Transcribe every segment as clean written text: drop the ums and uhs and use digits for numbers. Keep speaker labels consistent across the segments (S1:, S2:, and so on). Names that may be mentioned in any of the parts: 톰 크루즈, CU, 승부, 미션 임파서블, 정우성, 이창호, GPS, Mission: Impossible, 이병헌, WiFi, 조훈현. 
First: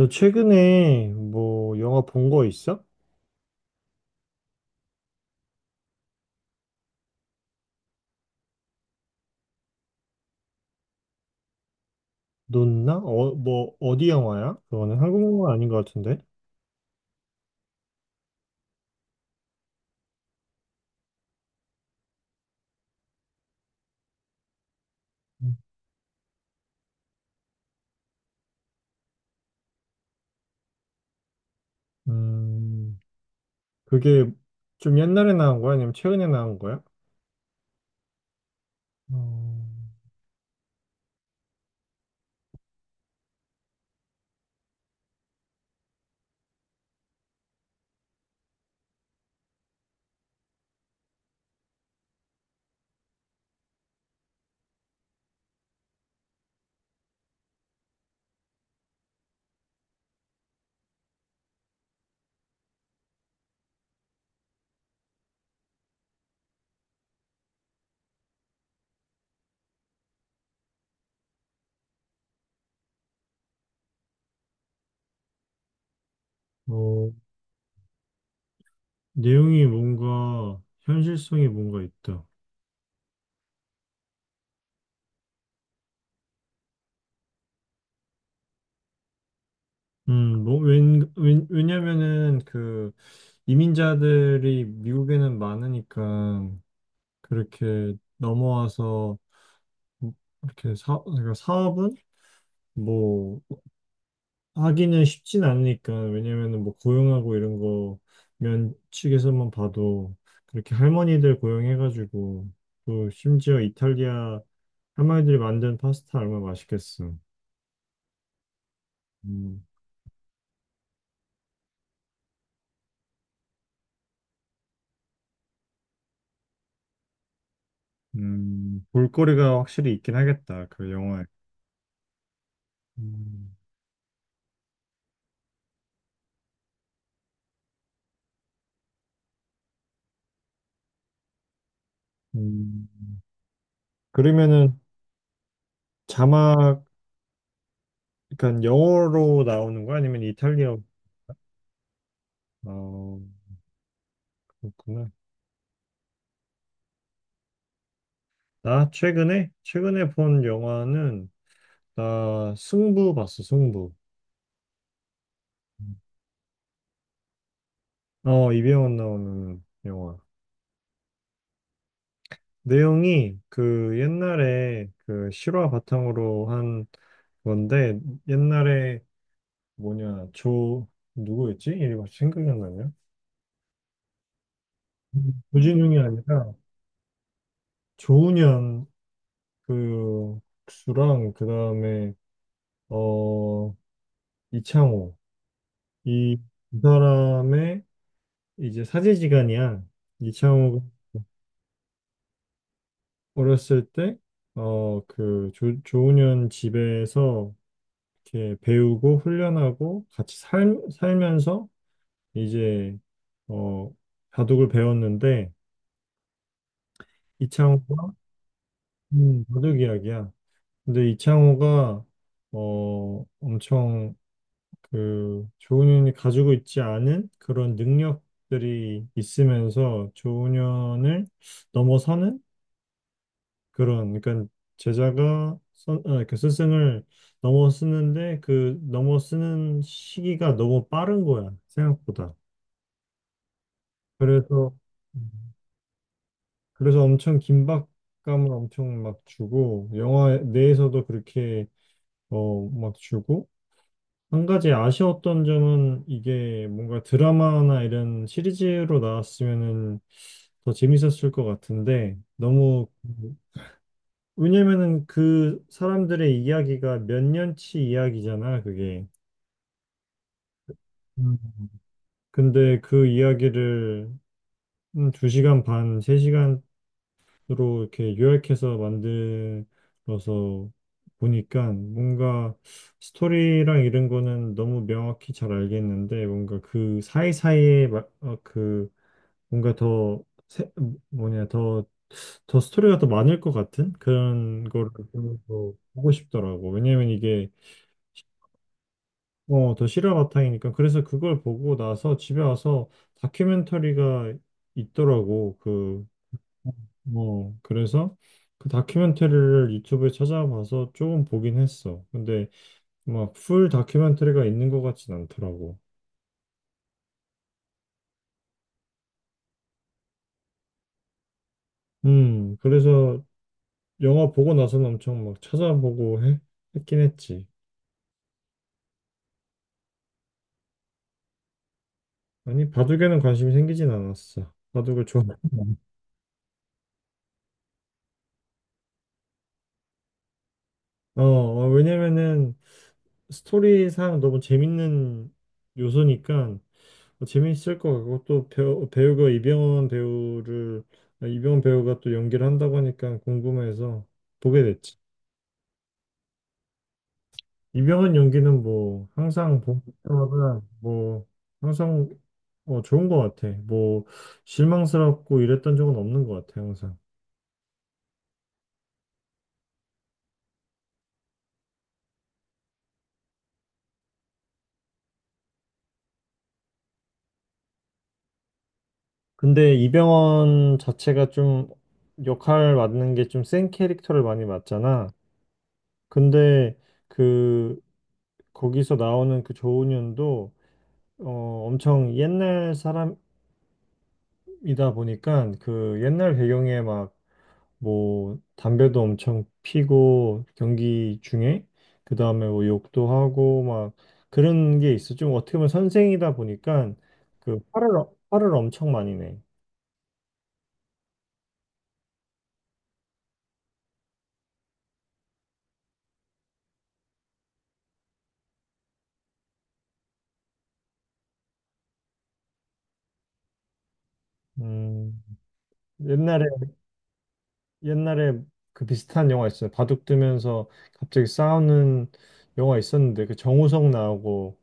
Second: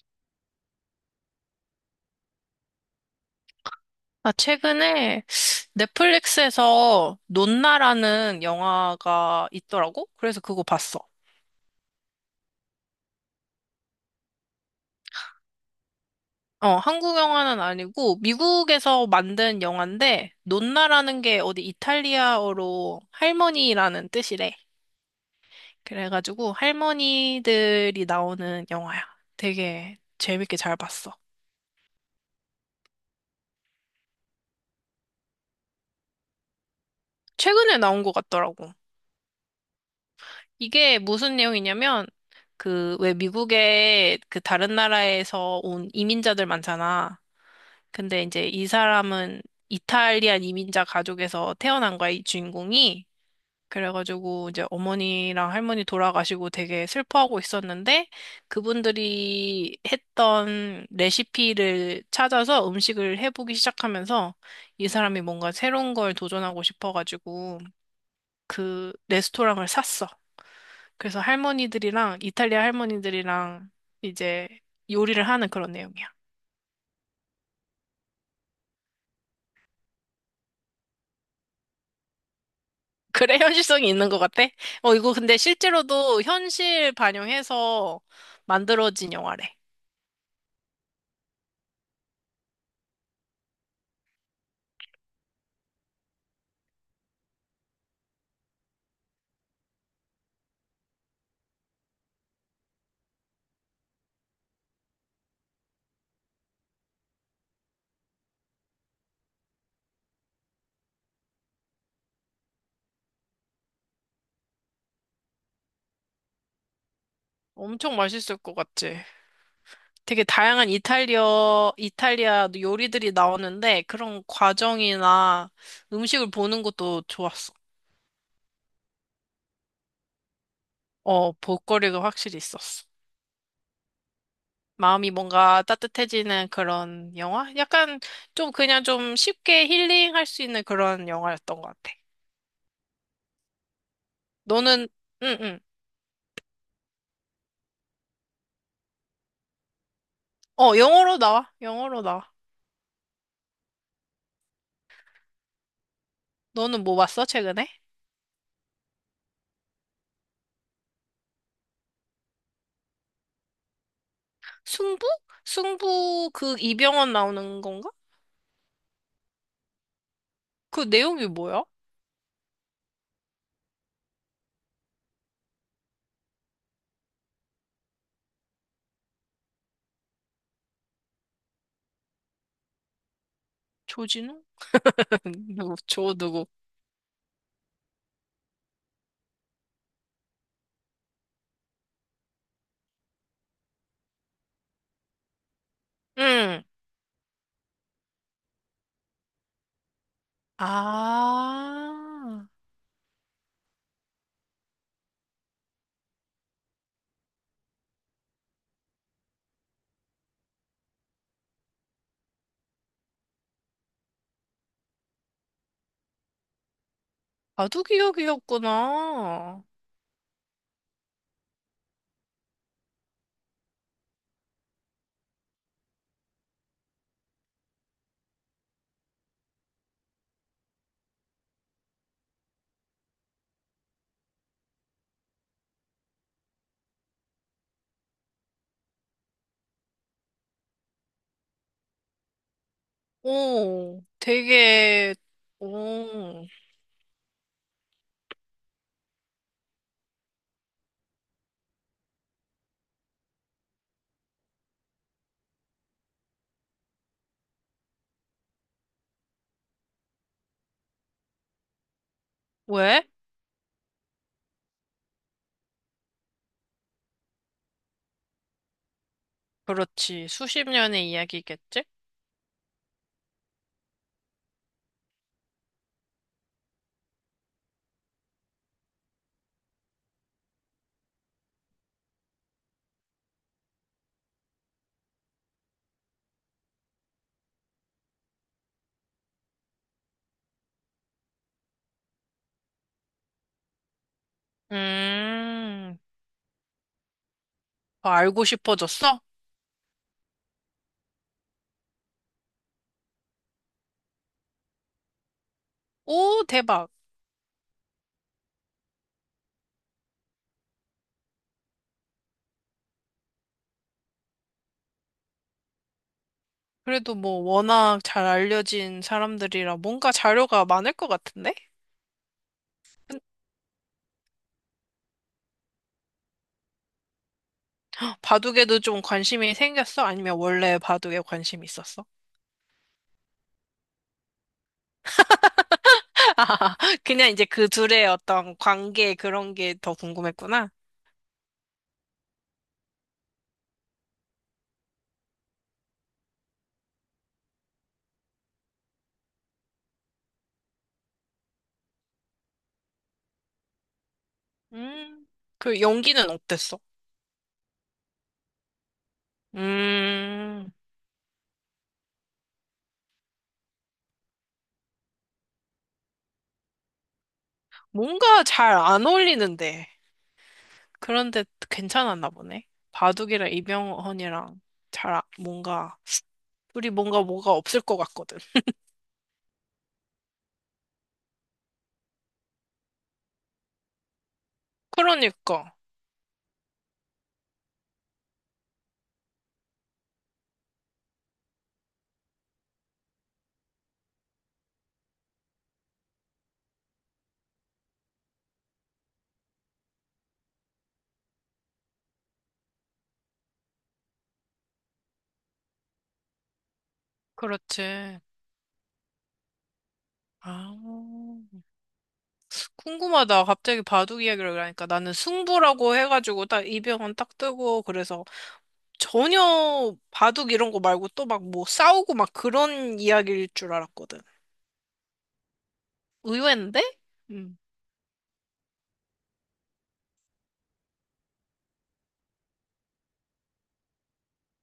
S1: 너 최근에 뭐 영화 본 거 있어?
S2: 아, 최근에 넷플릭스에서 논나라는 영화가 있더라고? 그래서 그거 봤어.
S1: 넌나? 어, 뭐 어디 영화야? 그거는 한국 영화 아닌 것 같은데.
S2: 어, 한국 영화는 아니고 미국에서 만든 영화인데 논나라는 게 어디 이탈리아어로 할머니라는 뜻이래. 그래가지고 할머니들이 나오는 영화야. 되게 재밌게 잘 봤어.
S1: 음, 그게 좀 옛날에 나온 거야? 아니면 최근에 나온 거야?
S2: 최근에 나온 것 같더라고.
S1: 어,
S2: 이게 무슨 내용이냐면 그 왜 미국에 그 다른 나라에서 온 이민자들 많잖아. 근데 이제 이 사람은 이탈리안 이민자 가족에서 태어난 거야, 이 주인공이. 그래가지고 이제 어머니랑 할머니 돌아가시고 되게 슬퍼하고 있었는데 그분들이 했던 레시피를 찾아서 음식을 해보기 시작하면서 이 사람이 뭔가 새로운 걸 도전하고 싶어가지고 그 레스토랑을 샀어. 그래서 할머니들이랑 이탈리아 할머니들이랑 이제 요리를 하는 그런 내용이야.
S1: 어, 내용이 뭔가 현실성이 뭔가 있다.
S2: 그래, 현실성이 있는 것 같아? 어, 이거 근데 실제로도 현실 반영해서 만들어진 영화래.
S1: 뭐, 왜냐면은 그 이민자들이 미국에는 많으니까 그렇게 넘어와서 이렇게 그러니까 사업은 뭐 하기는 쉽진 않으니까, 왜냐면은 뭐 고용하고 이런 거, 면 측에서만 봐도 그렇게 할머니들 고용해가지고, 또 심지어 이탈리아 할머니들이 만든 파스타 얼마나 맛있겠어.
S2: 엄청 맛있을 것 같지?
S1: 음,
S2: 되게 다양한 이탈리아, 이탈리아 요리들이 나오는데 그런 과정이나 음식을 보는 것도 좋았어.
S1: 볼거리가 확실히 있긴 하겠다 그 영화에.
S2: 어, 볼거리가 확실히 있었어.
S1: 음,
S2: 마음이 뭔가 따뜻해지는 그런 영화? 약간 좀 그냥 좀 쉽게 힐링할 수 있는 그런 영화였던 것 같아.
S1: 음. 그러면은
S2: 너는, 응, 응.
S1: 자막, 그러니까 영어로 나오는 거야 아니면 이탈리아?
S2: 어, 영어로 나와. 영어로 나와.
S1: 어, 그렇구나.
S2: 너는 뭐 봤어, 최근에?
S1: 나 최근에 본 영화는, 나 승부 봤어, 승부.
S2: 승부? 승부 그 이병헌 나오는 건가?
S1: 어, 이병헌 나오는 영화.
S2: 그 내용이 뭐야?
S1: 내용이 그 옛날에 그 실화 바탕으로 한 건데, 옛날에 뭐냐 조 누구였지? 이리이갑, 생각이 안 나냐?
S2: 조진우?
S1: 음.
S2: 누구?
S1: 조진웅이
S2: 조 누구?
S1: 아니라 조훈현, 그 국수랑, 그 다음에 어 이창호, 이
S2: 응.
S1: 두 사람의 이제 사제지간이야. 이창호가
S2: 아,
S1: 어렸을 때 그 조훈현 집에서 이렇게 배우고 훈련하고 같이 살면서 이제 어, 바둑을 배웠는데, 이창호가
S2: 바둑이야기였구나.
S1: 바둑 이야기야. 근데 이창호가 엄청 그 조훈현이 가지고 있지 않은 그런 능력들이 있으면서 조훈현을 넘어서는, 그런, 그러니까 제자가 그 스승을 넘어서는데, 그 넘어서는 시기가 너무 빠른 거야, 생각보다.
S2: 오,
S1: 그래서,
S2: 되게, 오,
S1: 엄청 긴박감을 엄청 막 주고, 영화 내에서도 그렇게 막 주고. 한 가지 아쉬웠던 점은, 이게 뭔가 드라마나 이런 시리즈로 나왔으면은 더 재밌었을 것 같은데 너무,
S2: 왜?
S1: 왜냐면은 그 사람들의 이야기가 몇 년치 이야기잖아 그게.
S2: 그렇지. 수십 년의
S1: 음.
S2: 이야기겠지?
S1: 근데 그 이야기를 시간 반, 세시간 로 이렇게 요약해서 만들어서 보니까, 뭔가 스토리랑 이런 거는 너무 명확히 잘 알겠는데, 뭔가 그 사이사이에 그 뭔가 더 세- 뭐냐, 더, 스토리가 더 많을 것 같은 그런 거를 보면서
S2: 음,
S1: 보고 싶더라고. 왜냐면 이게
S2: 더 알고 싶어졌어?
S1: 더 실화 바탕이니까. 그래서 그걸 보고 나서 집에 와서 다큐멘터리가 있더라고. 그
S2: 오, 대박.
S1: 그래서 그 다큐멘터리를 유튜브에 찾아봐서 조금 보긴 했어. 근데 막 풀 다큐멘터리가 있는 것 같진 않더라고.
S2: 그래도 뭐 워낙 잘 알려진 사람들이라 뭔가 자료가 많을 것 같은데?
S1: 그래서 영화 보고 나서는 엄청 막 찾아보고 했긴 했지.
S2: 바둑에도 좀 관심이 생겼어? 아니면 원래 바둑에 관심이 있었어?
S1: 아니, 바둑에는 관심이 생기진 않았어. 바둑을 좋아.
S2: 그냥 이제 그 둘의 어떤 관계 그런 게 더 궁금했구나.
S1: 어, 어, 왜냐면은 스토리상 너무 재밌는 요소니까 뭐 재미있을 것 같고, 또 배우가 이병헌 배우를, 이병헌 배우가 또 연기를 한다고 하니까 궁금해서 보게 됐지.
S2: 음, 그 연기는 어땠어?
S1: 이병헌 연기는, 뭐 항상 볼 때마다
S2: 음,
S1: 뭐 항상 좋은 것 같아. 뭐 실망스럽고 이랬던 적은 없는 것 같아, 항상.
S2: 뭔가 잘 안 어울리는데. 그런데 괜찮았나 보네. 바둑이랑 이병헌이랑 잘, 아- 뭔가, 둘이 뭔가 뭐가 없을 것 같거든.
S1: 근데 이병헌 자체가 좀 역할 맡는 게, 좀 센 캐릭터를 많이 맡잖아.
S2: 그러니까.
S1: 근데 그 거기서 나오는 그 조은현도 엄청 옛날 사람, 이다 보니까, 그 옛날 배경에 막, 뭐 담배도 엄청 피고 경기 중에, 그 다음에 뭐 욕도 하고 막, 그런 게 있어. 좀 어떻게 보면 선생이다 보니까 그
S2: 그렇지.
S1: 화를 엄청 많이 내.
S2: 아. 궁금하다. 갑자기 바둑 이야기를 하니까 나는 승부라고 해가지고 딱 이병헌 딱 뜨고 그래서 전혀 바둑 이런 거 말고 또 막 뭐 싸우고 막 그런 이야기일 줄 알았거든.
S1: 음 옛날에,
S2: 의외인데? 음.
S1: 옛날에 그 비슷한 영화 있어요. 바둑 두면서 갑자기 싸우는 영화 있었는데, 그 정우성 나오고.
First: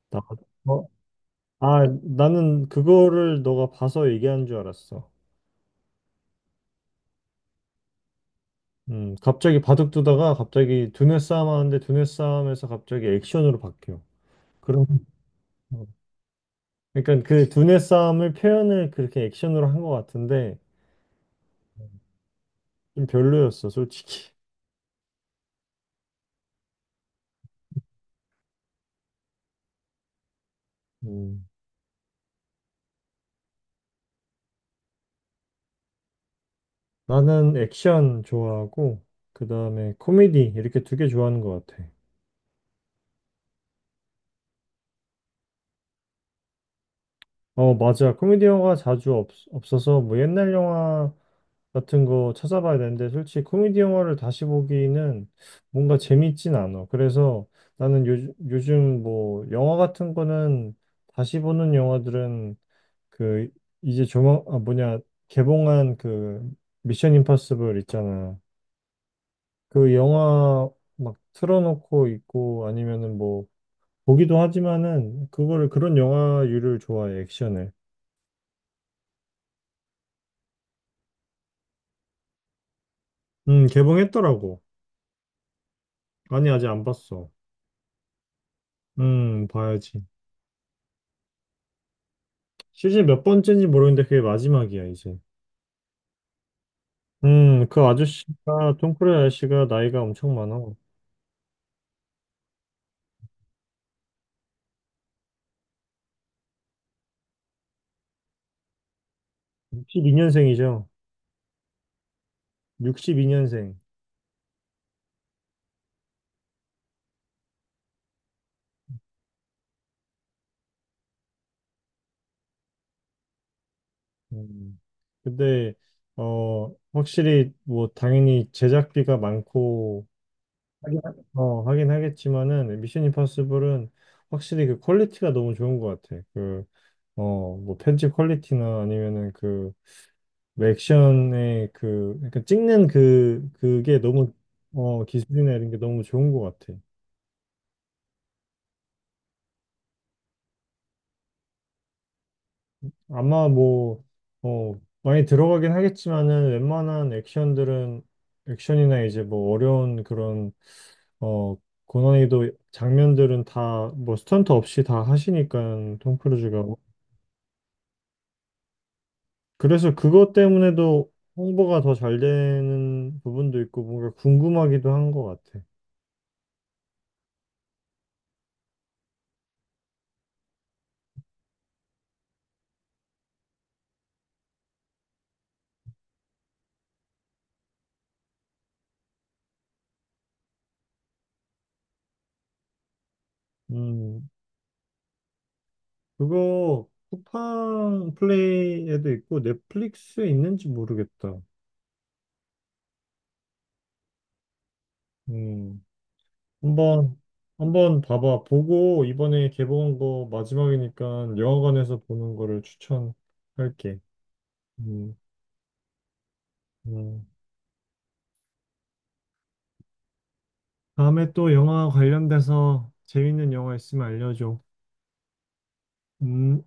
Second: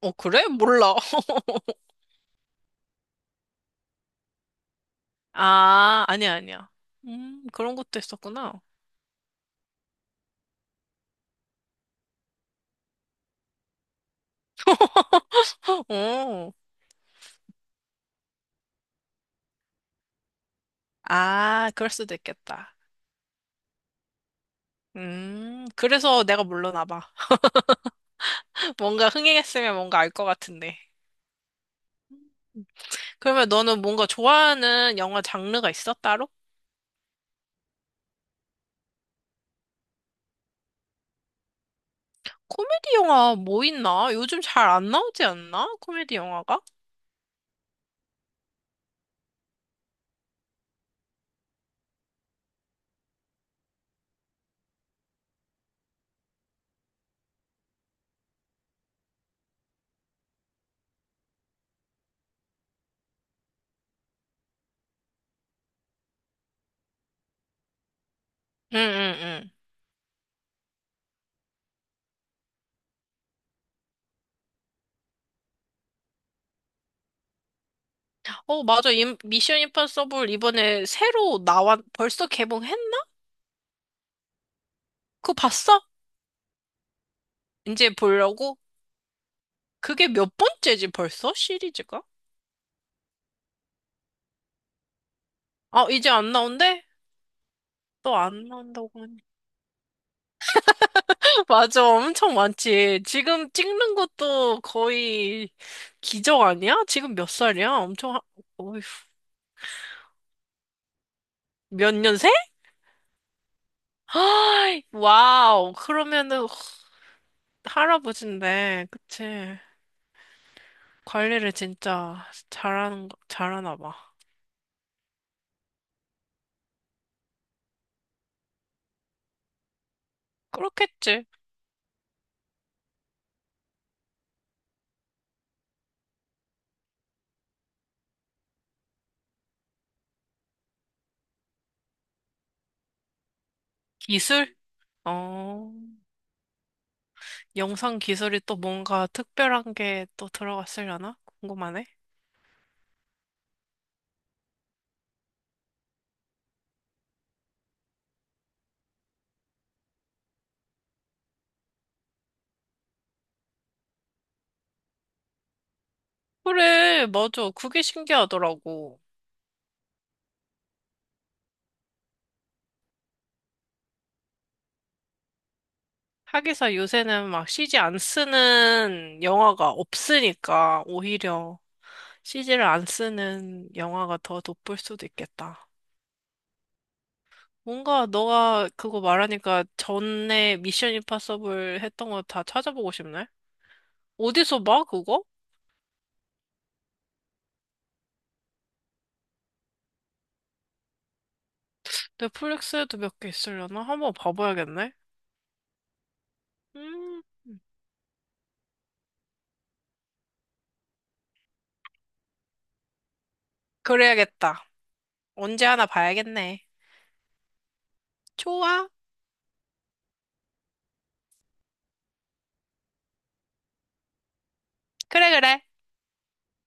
S2: 어,
S1: 나.
S2: 그래?
S1: 어?
S2: 몰라.
S1: 아, 나는 그거를 너가 봐서 얘기한 줄 알았어.
S2: 아, 아니야, 아니야. 그런 것도 있었구나.
S1: 갑자기 바둑 두다가, 갑자기 두뇌 싸움 하는데 두뇌 싸움에서 갑자기 액션으로 바뀌어. 그런. 어.
S2: 어.
S1: 그러니까 그 두뇌 싸움을 표현을 그렇게 액션으로 한 것 같은데,
S2: 아, 그럴 수도 있겠다.
S1: 좀 별로였어, 솔직히.
S2: 그래서 내가 몰랐나 봐. 뭔가 흥행했으면 뭔가 알 것 같은데.
S1: 음,
S2: 그러면 너는 뭔가 좋아하는 영화 장르가 있어, 따로?
S1: 나는 액션 좋아하고, 그 다음에 코미디, 이렇게 두 개 좋아하는 것 같아.
S2: 코미디 영화 뭐 있나? 요즘 잘 안 나오지 않나? 코미디 영화가?
S1: 어, 맞아. 코미디 영화가 자주 없어서 뭐 옛날 영화 같은 거 찾아봐야 되는데, 솔직히 코미디 영화를 다시 보기는 뭔가 재밌진 않아. 그래서 나는 요즘 뭐 영화 같은 거는, 다시 보는 영화들은 그 이제 조만 아 뭐냐, 개봉한 그 미션 임파서블 있잖아.
S2: 응응응.
S1: 그 영화 막 틀어놓고 있고, 아니면은 뭐 보기도 하지만은, 그거를, 그런 영화류를 좋아해 액션을.
S2: 어, 맞아. 임- 미션 임파서블 이번에 새로 나왔, 벌써 개봉했나?
S1: 개봉했더라고.
S2: 그거 봤어?
S1: 아니, 아직 안 봤어.
S2: 이제 보려고?
S1: 봐야지.
S2: 그게 몇 번째지 벌써? 시리즈가?
S1: 시즌 몇 번째인지 모르겠는데 그게 마지막이야, 이제.
S2: 아, 이제 안 나온대?
S1: 그
S2: 또 안
S1: 아저씨가,
S2: 나온다고
S1: 톰 크루즈
S2: 하니.
S1: 아저씨가 나이가 엄청 많아.
S2: 맞아. 엄청 많지. 지금 찍는 것도 거의 기적 아니야? 지금 몇 살이야? 엄청, 하... 어휴,
S1: 62년생이죠.
S2: 몇 년생?
S1: 62년생.
S2: 아, 와우. 그러면은 할아버지인데, 그치? 관리를 진짜 잘하는 거, 잘하나 봐.
S1: 음. 근데, 확실히, 뭐, 당연히 제작비가 많고, 하긴, 하-
S2: 그렇겠지.
S1: 하긴 하겠지만은, 미션 임파서블은 확실히 그 퀄리티가 너무 좋은 것 같아. 그, 뭐, 편집 퀄리티나, 아니면은 그 왜 액션의 그 약간 찍는, 그게 너무,
S2: 기술?
S1: 기술이나 이런
S2: 어,
S1: 게 너무 좋은 것 같아.
S2: 영상 기술이 또 뭔가 특별한 게 또 들어갔으려나? 궁금하네.
S1: 아마 뭐어 많이 들어가긴 하겠지만은, 웬만한 액션들은, 액션이나 이제 뭐 어려운 그런, 어 고난이도 장면들은 다 뭐 스턴트 없이 다 하시니까, 톰 크루즈가.
S2: 그래, 맞아. 그게 신기하더라고.
S1: 그래서 그것 때문에도 홍보가 더 잘 되는 부분도 있고, 뭔가 궁금하기도 한 것 같아.
S2: 하기사 요새는 막 CG 안 쓰는 영화가 없으니까 오히려 CG를 안 쓰는 영화가 더 돋볼 수도 있겠다. 뭔가 너가 그거 말하니까 전에 미션 임파서블 했던 거 다 찾아보고 싶네?
S1: 음
S2: 어디서 봐, 그거?
S1: 그거 쿠팡 플레이에도 있고 넷플릭스에 있는지 모르겠다.
S2: 넷플릭스에도 몇 개 있으려나? 한번 봐봐야겠네.
S1: 음, 한번
S2: 음,
S1: 한번 봐봐. 보고 이번에 개봉한 거 마지막이니까 영화관에서 보는 거를 추천할게.
S2: 그래야겠다.
S1: 음,
S2: 언제 하나 봐야겠네.
S1: 음.
S2: 좋아.
S1: 다음에 또 영화 관련돼서 재밌는 영화 있으면 알려줘.
S2: 그래, 그래.
S1: 음.